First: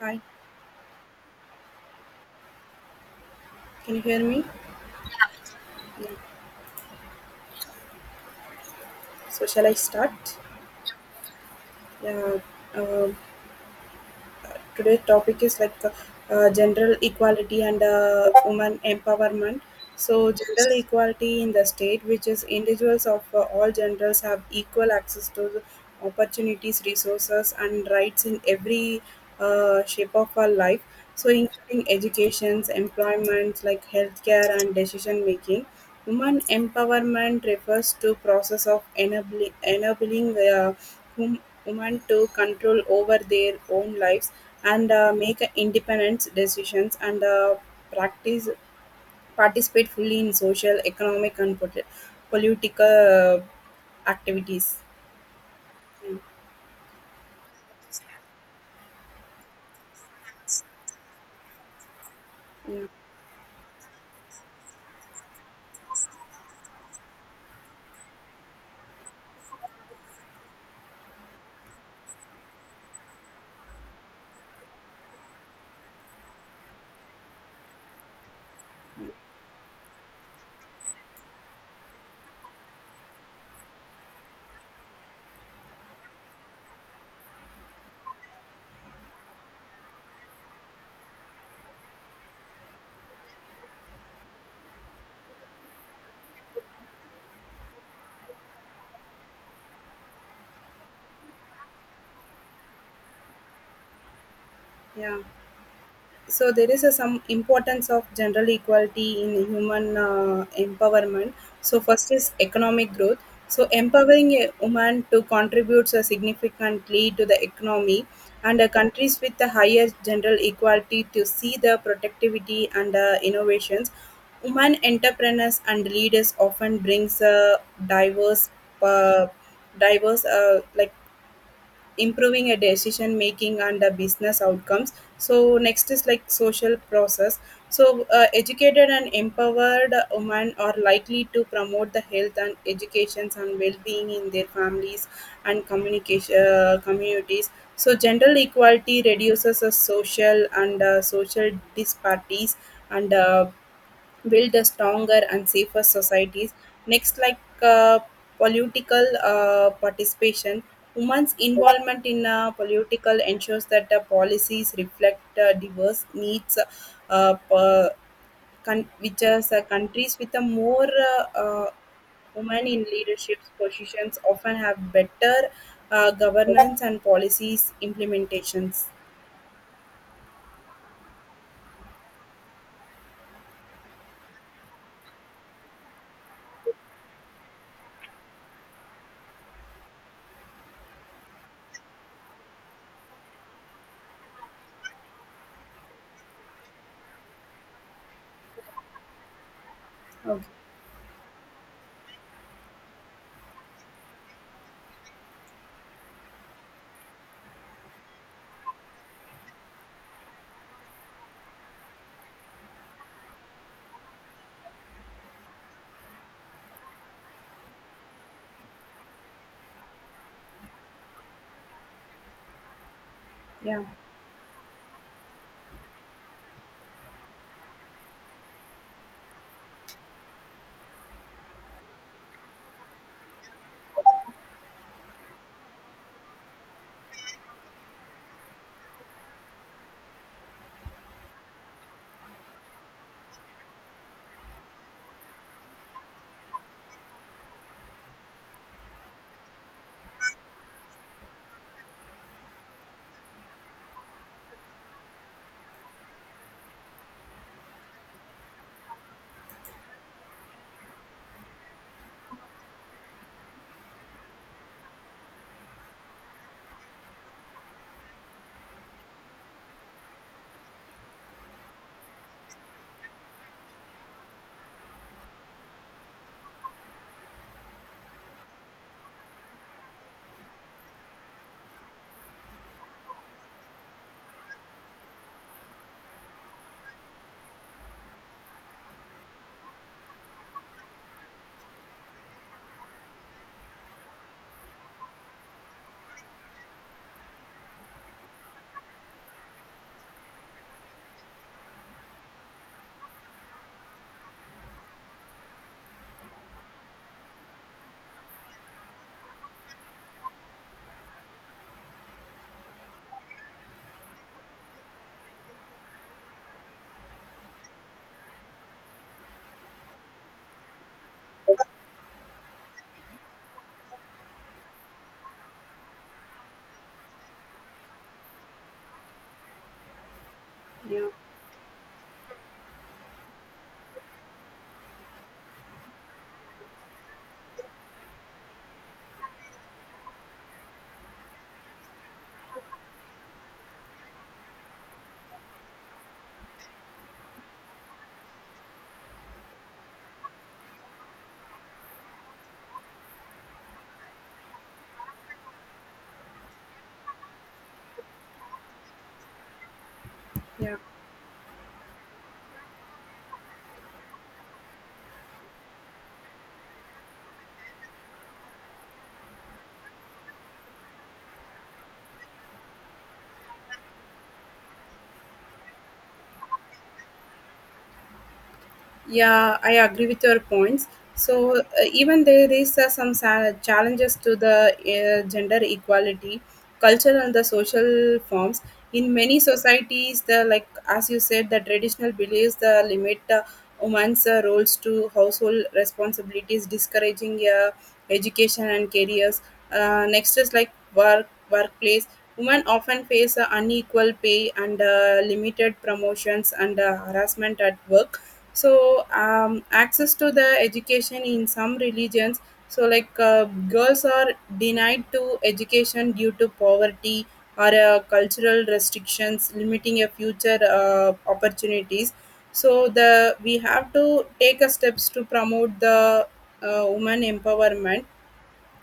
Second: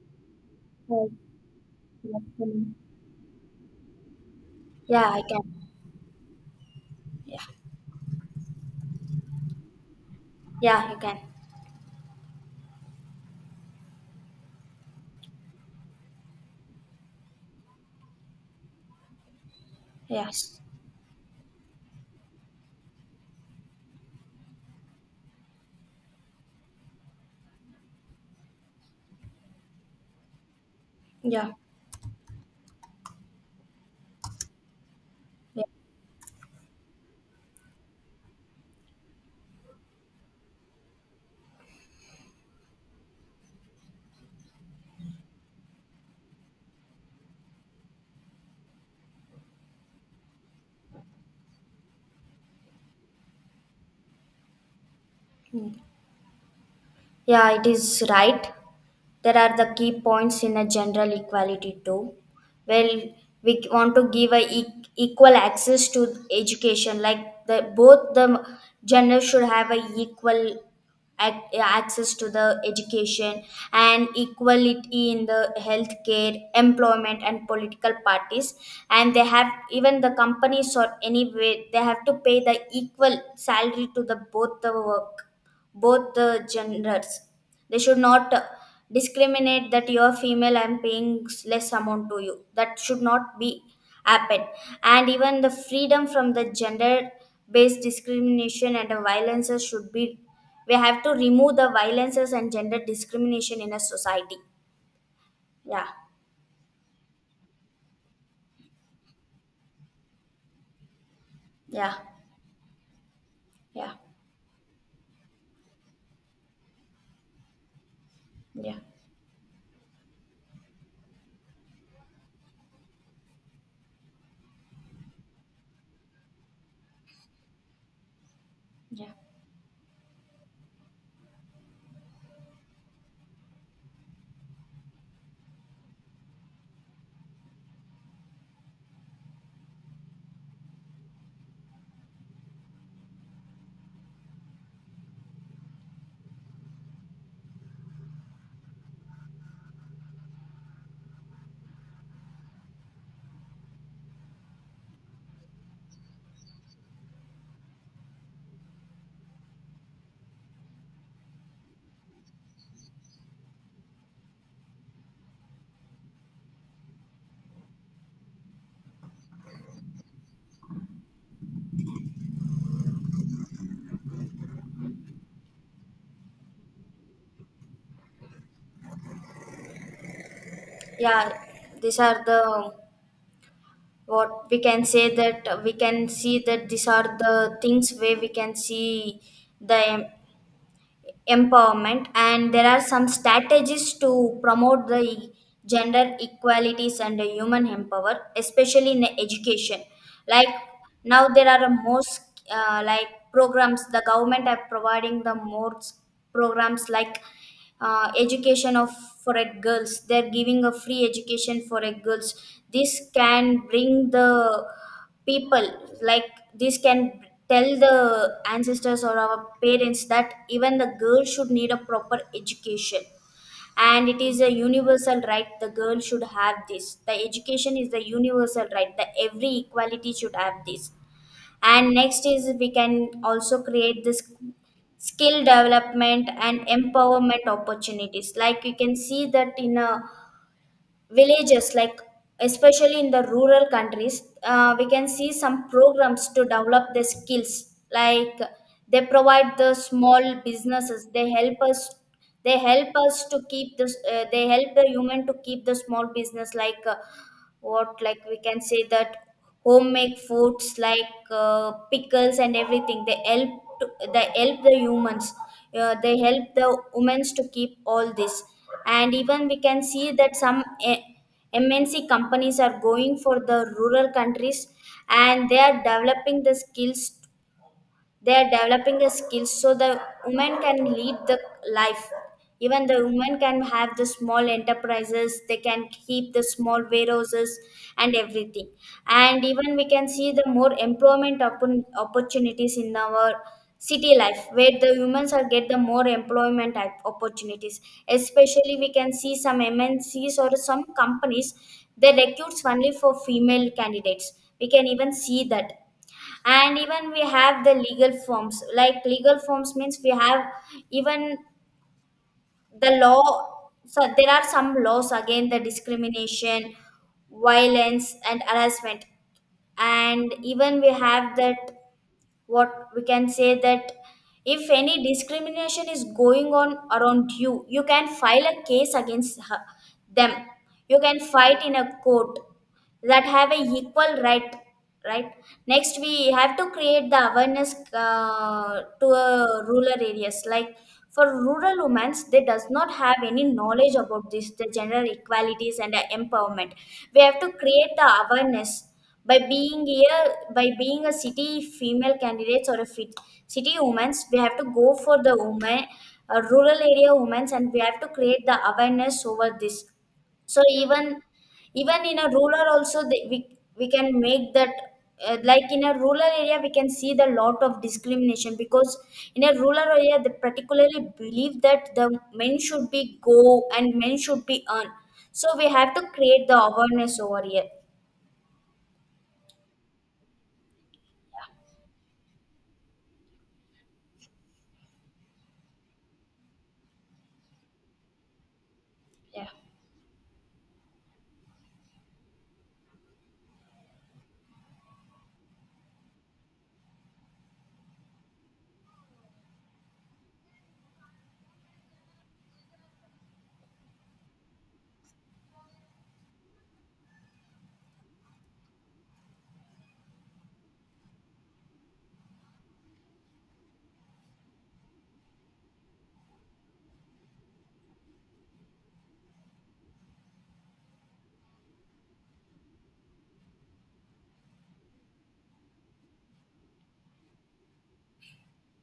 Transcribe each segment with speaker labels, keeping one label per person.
Speaker 1: Hi,
Speaker 2: Well, yeah, um,
Speaker 1: can you hear me?
Speaker 2: yeah, I can.
Speaker 1: Yeah.
Speaker 2: Yeah,
Speaker 1: So shall I start?
Speaker 2: yeah, I can.
Speaker 1: Yeah. Uh, today's topic is like general equality and woman empowerment. So
Speaker 2: Yes.
Speaker 1: general equality in the state, which is individuals of all genders have equal access to the opportunities, resources, and rights in every shape of our life. So
Speaker 2: Yeah.
Speaker 1: including educations, employment, like healthcare, and decision
Speaker 2: Yeah.
Speaker 1: making. Woman empowerment refers to process of enabling wom- women to control over their own lives and make independent decisions and practice participate fully in social, economic, and political activities.
Speaker 2: Mm.
Speaker 1: Hmm.
Speaker 2: Yeah, it is right. There are the key points in a general equality too.
Speaker 1: Yeah.
Speaker 2: Well, we want to give a equal access to education, like the both the gender should have a equal access to the education, and equality in the healthcare, employment and political parties. And they have, even the companies or anyway, they have to pay the equal salary to the both the work, both the genders. They should not discriminate that you're female, I'm paying less amount to you. That should not be happen. And even the freedom from the gender based discrimination and the violences should be, we have to remove the violences and gender discrimination in a society.
Speaker 1: Yeah.
Speaker 2: Yeah.
Speaker 1: So there is a, some importance of general equality in human empowerment. So
Speaker 2: Yeah.
Speaker 1: first is economic growth, so
Speaker 2: Yeah.
Speaker 1: empowering a woman to contribute so significantly to the economy and
Speaker 2: Yeah.
Speaker 1: countries with the higher general equality to see the productivity and innovations. Women entrepreneurs and leaders often brings a diverse
Speaker 2: Yeah.
Speaker 1: uh, like improving a decision making and the business outcomes. So next is like social process. So educated and empowered women are likely to promote the health and educations and well-being in their families and communication communities. So gender equality reduces the social and social disparities and build a stronger and safer societies. Next, like political participation, women's involvement in political ensures that the policies reflect diverse needs, uh, per, which is countries with a more uh, uh, women in leadership positions often have better governance and policies implementations.
Speaker 2: Yeah. These are the, what we can say, that we can see that these are the things where we can see the empowerment. And there are some strategies to promote the gender equalities and the human empower, especially in education. Like now there are most like programs the government are providing, the programs like education of, for a girls, they're giving a free education for a girls. This can bring the people, like this can tell the ancestors or our parents that even the girl should need a proper education,
Speaker 1: Yeah,
Speaker 2: and it is a universal right. The girl should have this, the education is the universal right, the every equality should have this. And next is we can also create this skill development and empowerment opportunities. Like you can see that in a villages, like especially in the rural countries, we can see some programs to develop the skills, like they provide the small businesses. They help us, they help us to keep this, they help the human to keep the small business, like what, like we can say that homemade foods, like pickles and everything, they help to, they help the humans, they help the women to keep all this. And even we can see that some MNC companies are going for the rural countries, and they are developing the skills, they are developing the skills, so the women can lead the life. Even the women can have the small enterprises, they can keep the small warehouses and everything. And even we can see the more employment opportunities in our city life, where the humans are get the more employment opportunities. Especially we can see some MNCs or some companies, they recruits only for female candidates, we can even see that. And even we have the legal forms, like legal forms means we have, even the law, so there are some laws against the discrimination, violence and harassment. And even we have that, what we can say that, if any discrimination is going on around you, you can file a case against her, them, you
Speaker 1: yeah,
Speaker 2: can fight in a court, that have a equal right, right. Next we have to create the awareness to rural areas. Like for rural women, they does not have any knowledge about this, the gender equalities and the empowerment. We have to create the awareness by being here, by being a city female candidates or a fit city women's, we have to go for the women, rural area women's, and we have to create the awareness over this. So
Speaker 1: yeah.
Speaker 2: even, even in a rural also they, we can make that, like in a rural area we can see the lot of discrimination, because in a rural area they particularly believe that the men should be go and men should be earn. So we have to create the awareness over here.
Speaker 1: Yeah, I agree with your points. So even there is challenges to the gender equality, cultural and the social forms. In many
Speaker 2: Yeah.
Speaker 1: societies, the like as you said, the traditional beliefs the limit the women's roles to household responsibilities, discouraging education and careers. Next is like work workplace. Women often face unequal pay and limited promotions and harassment at work. So access to the education in some religions. So like girls are denied to education due to poverty or cultural restrictions limiting a future opportunities. So the we have to take a steps to promote the woman empowerment.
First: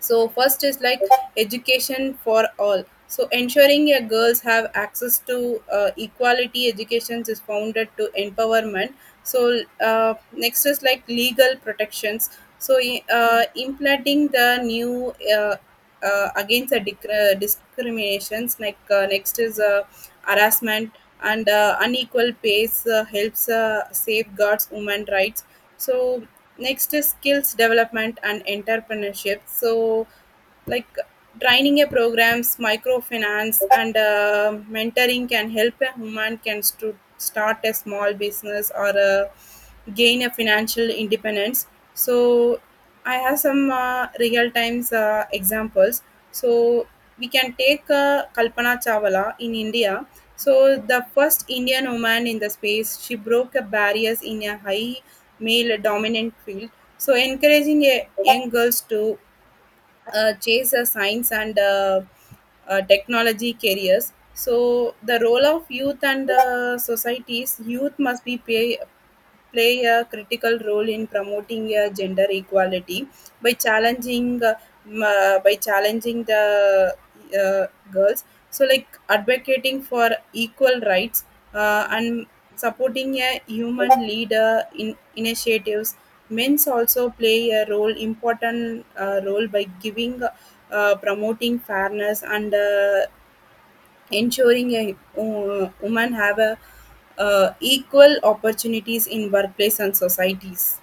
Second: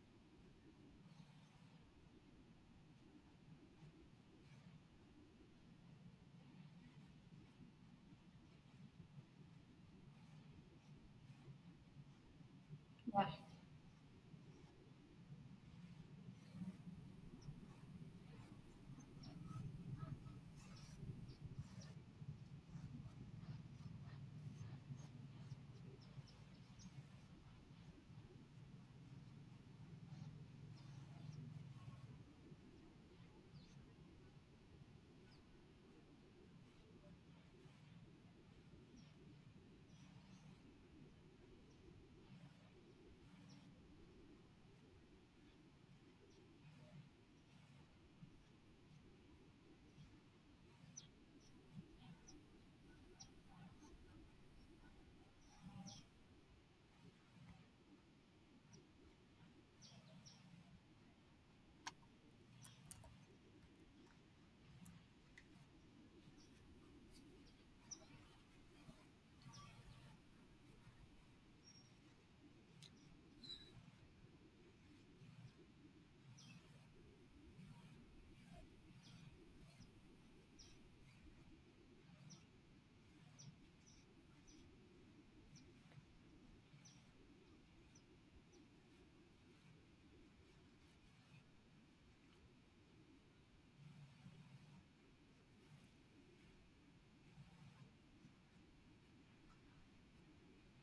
Speaker 1: So first is like education for all, so ensuring your girls have access to equality education is founded to empowerment. So next is like legal protections. So implementing the new against the discriminations. Like next is harassment and unequal pays helps safeguards women rights. So next is skills development and entrepreneurship. So, like training a programs microfinance and mentoring can help a human can start a small business or gain a financial independence. So I have some real times examples. So we can take Kalpana Chawla in India. So the first Indian woman in the space, she broke a barriers in a high male dominant field, so encouraging a young girls to chase science and technology careers. So the role of youth and societies, youth must be play play a critical role in promoting gender equality by challenging by challenging the uh, girls. So like advocating for equal rights and supporting a human leader in initiatives. Men's also play a role important role by giving promoting fairness and ensuring a woman have a equal opportunities in workplace and societies.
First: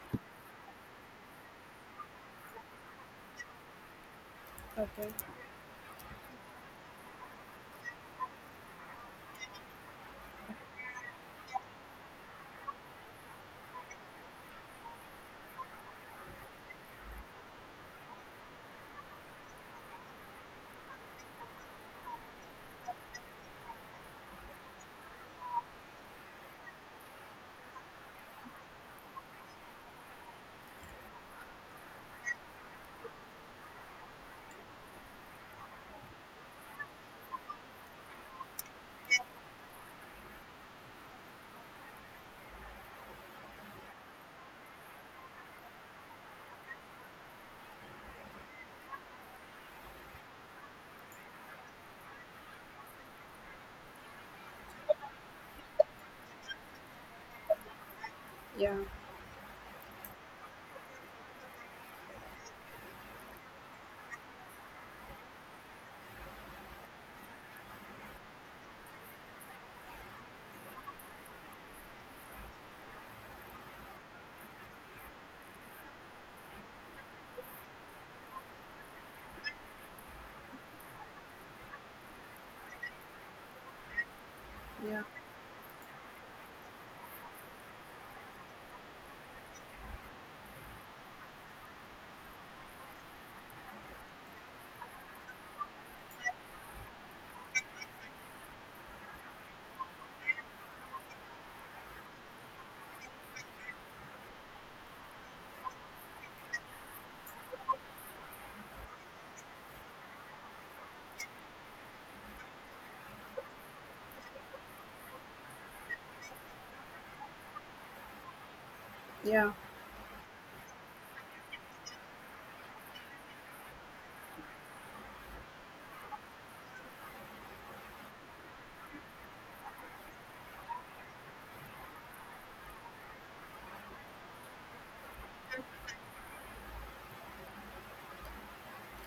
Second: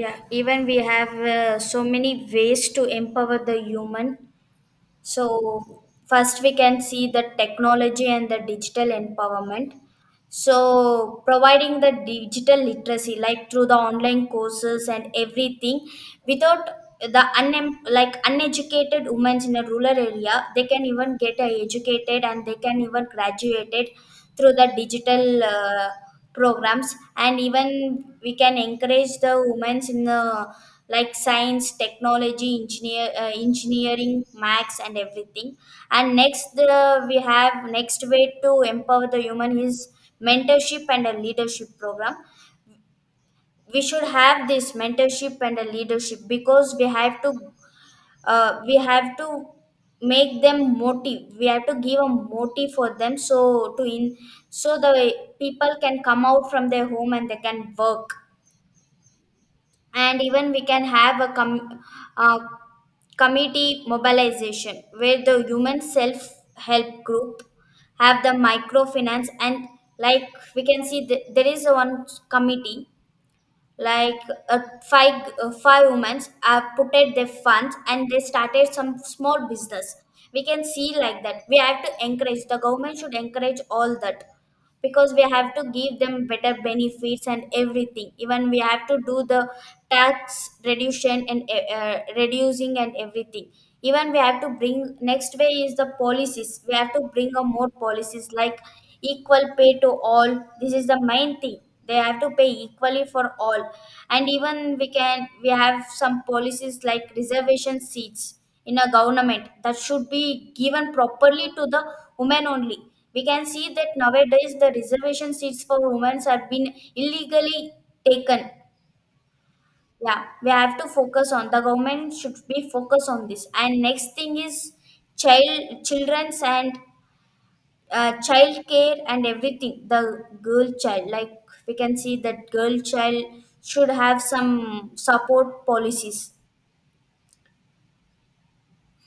Speaker 2: Yeah, even we have so many ways to empower the human.
Speaker 1: Okay.
Speaker 2: So first we can see the technology and the digital empowerment. So providing the digital literacy, like through the online courses and everything, without the like uneducated women in a rural area, they can even get educated and they can even graduated through the digital. Programs, and even we can encourage the women in the, like science technology engineer, engineering maths and everything. And next, the, we have next way to empower the human is mentorship and a leadership program. We should have this mentorship and a leadership, because we have to, we have to make them motive, we have to give a motive for them, so to in, so the people can come out from their home and they can work.
Speaker 1: Yeah.
Speaker 2: And even we can have a uh, committee mobilization, where the human self help group have the microfinance and, like we can see there is one committee, like uh, five women have put out their funds and they started some small business. We can see like that, we have to encourage, the government should encourage all that,
Speaker 1: Yeah.
Speaker 2: because we have to give them better benefits and everything. Even we have to do the tax reduction and reducing and everything. Even we have to bring, next way is the policies, we have to bring a more policies, like equal pay to all, this is the main thing, they have to pay equally for all. And even we can, we have some policies like reservation seats in a government, that should be given properly to the women only. We can see that nowadays the reservation seats for women have been illegally taken.
Speaker 1: Yeah.
Speaker 2: Yeah, we have to focus on the, government should be focus on this. And next thing is child, children's and child care and everything. The girl child, like we can see that girl child should have some support policies.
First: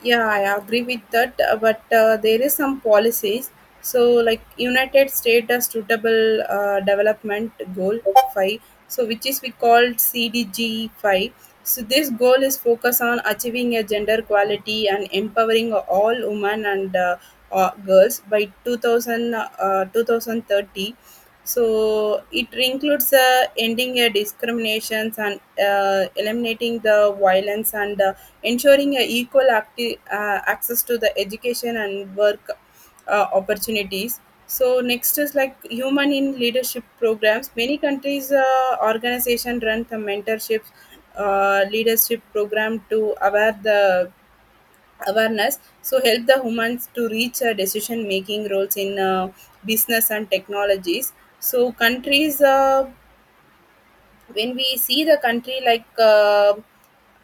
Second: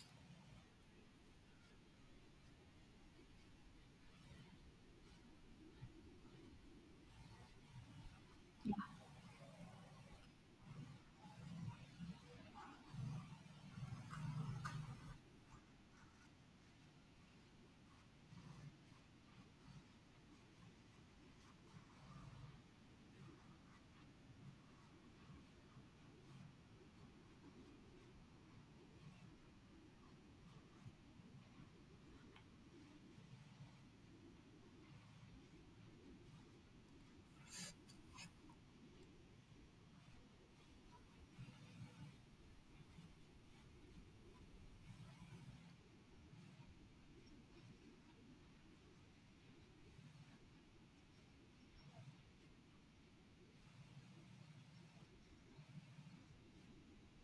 Speaker 1: Yeah, I agree with that, but there is some policies. So, like United States has suitable development goal five, so which is we called CDG five. So this goal is focused on achieving a gender equality and empowering all women and girls by 2000, 2030. So it includes ending discriminations and eliminating the violence and ensuring a equal access to the education and work opportunities. So next is like human in leadership programs. Many countries organization run the mentorship leadership program to aware the awareness. So help the humans to reach decision making roles in business and technologies. So countries when we see the country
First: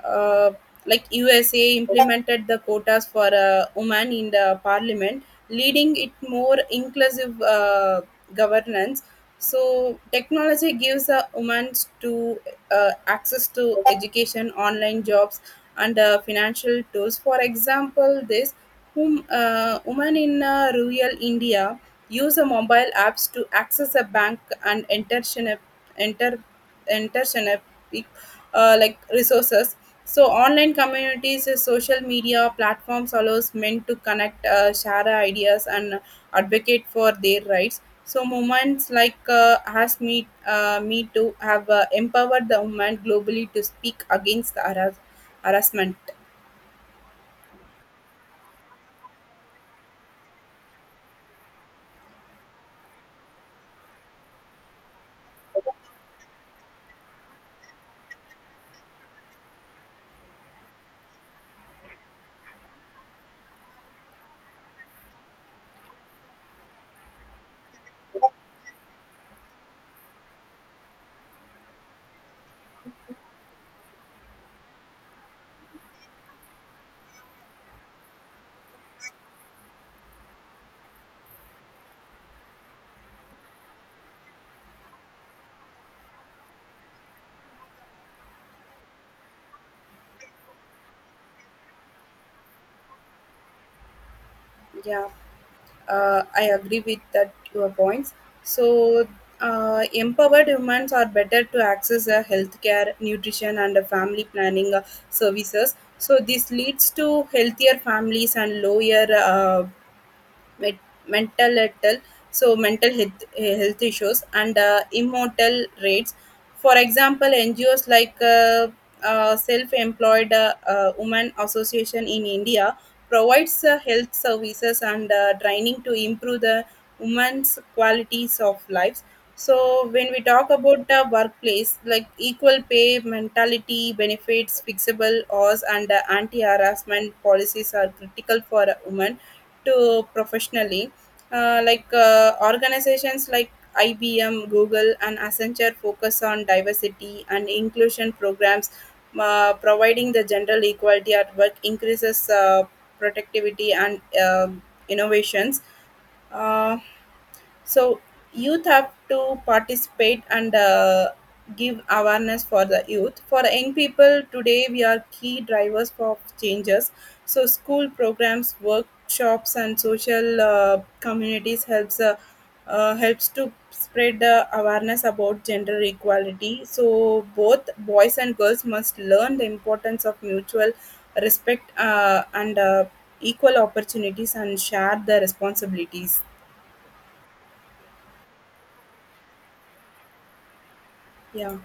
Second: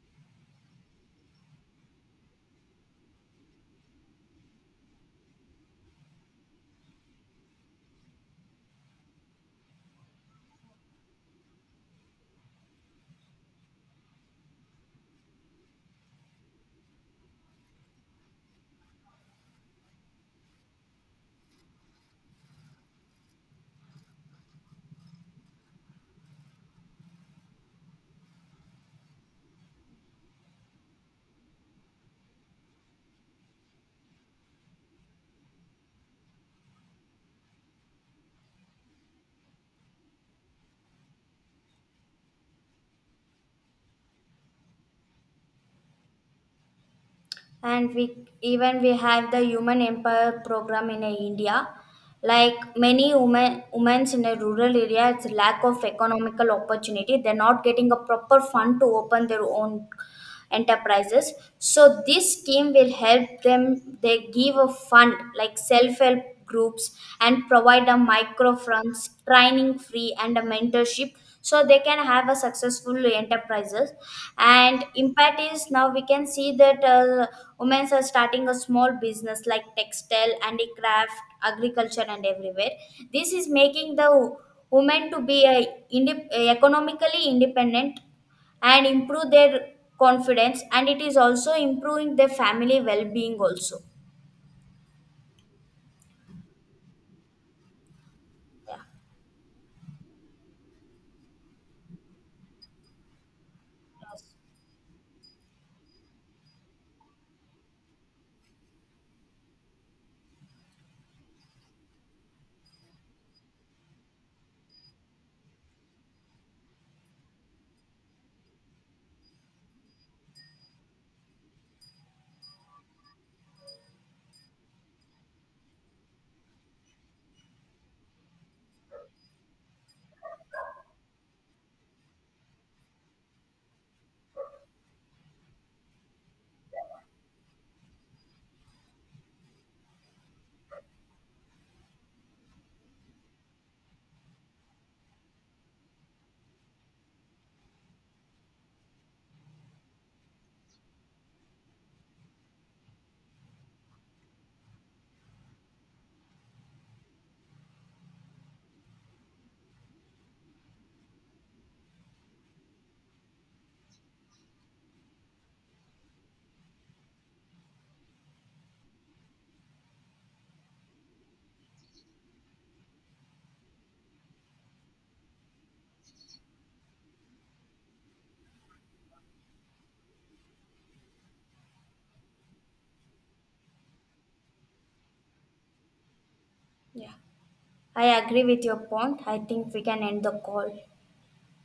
Speaker 1: uh, like USA implemented the quotas for women in the parliament, leading it more inclusive governance. So technology gives women to access to education, online jobs, and financial tools. For example, this whom women in rural India use a mobile apps to access a bank and enter, intersynaptic like resources. So online communities, social media platforms allows men to connect, share ideas, and advocate for their rights. So movements like has me me to have empowered the women globally to speak against the harassment.
Speaker 2: And we, even we have the human empower program in India. Like many women in a rural area, it's lack of economical opportunity, they're not getting a proper fund to open their own enterprises. So this scheme will help them, they give a fund like self-help groups, and provide a micro funds training free and a mentorship, so they can have a successful enterprises. And impact is, now we can see that women are starting a small business like textile, handicraft, agriculture and everywhere. This is making the women to be a economically independent and improve their confidence, and it is also improving their family well-being also.
Speaker 1: Yeah. I agree with that your points.
Speaker 2: Yeah.
Speaker 1: So, empowered women are better to access healthcare, nutrition, and
Speaker 2: Yes.
Speaker 1: family planning services. So, this leads to healthier families and lower met- mental health, so mental health, health issues and immortal rates. For example, NGOs like Self-Employed Women Association in India provides health services and training to improve the women's qualities of lives. So when we talk about the workplace, like equal pay mentality, benefits, fixable hours, and anti-harassment policies are critical for a woman to professionally. Like organizations like IBM, Google, and Accenture focus on diversity and inclusion programs. Providing the general equality at work increases productivity and innovations. Uh, so youth have to participate and give awareness for the youth. For the young people today, we are key drivers for changes. So school programs, workshops, and social communities helps helps to spread the awareness about gender equality. So both boys and girls must learn the importance of mutual respect and equal opportunities and share the responsibilities.
Speaker 2: Yeah, I agree with your point, I think we can end the call.
Speaker 1: Yeah.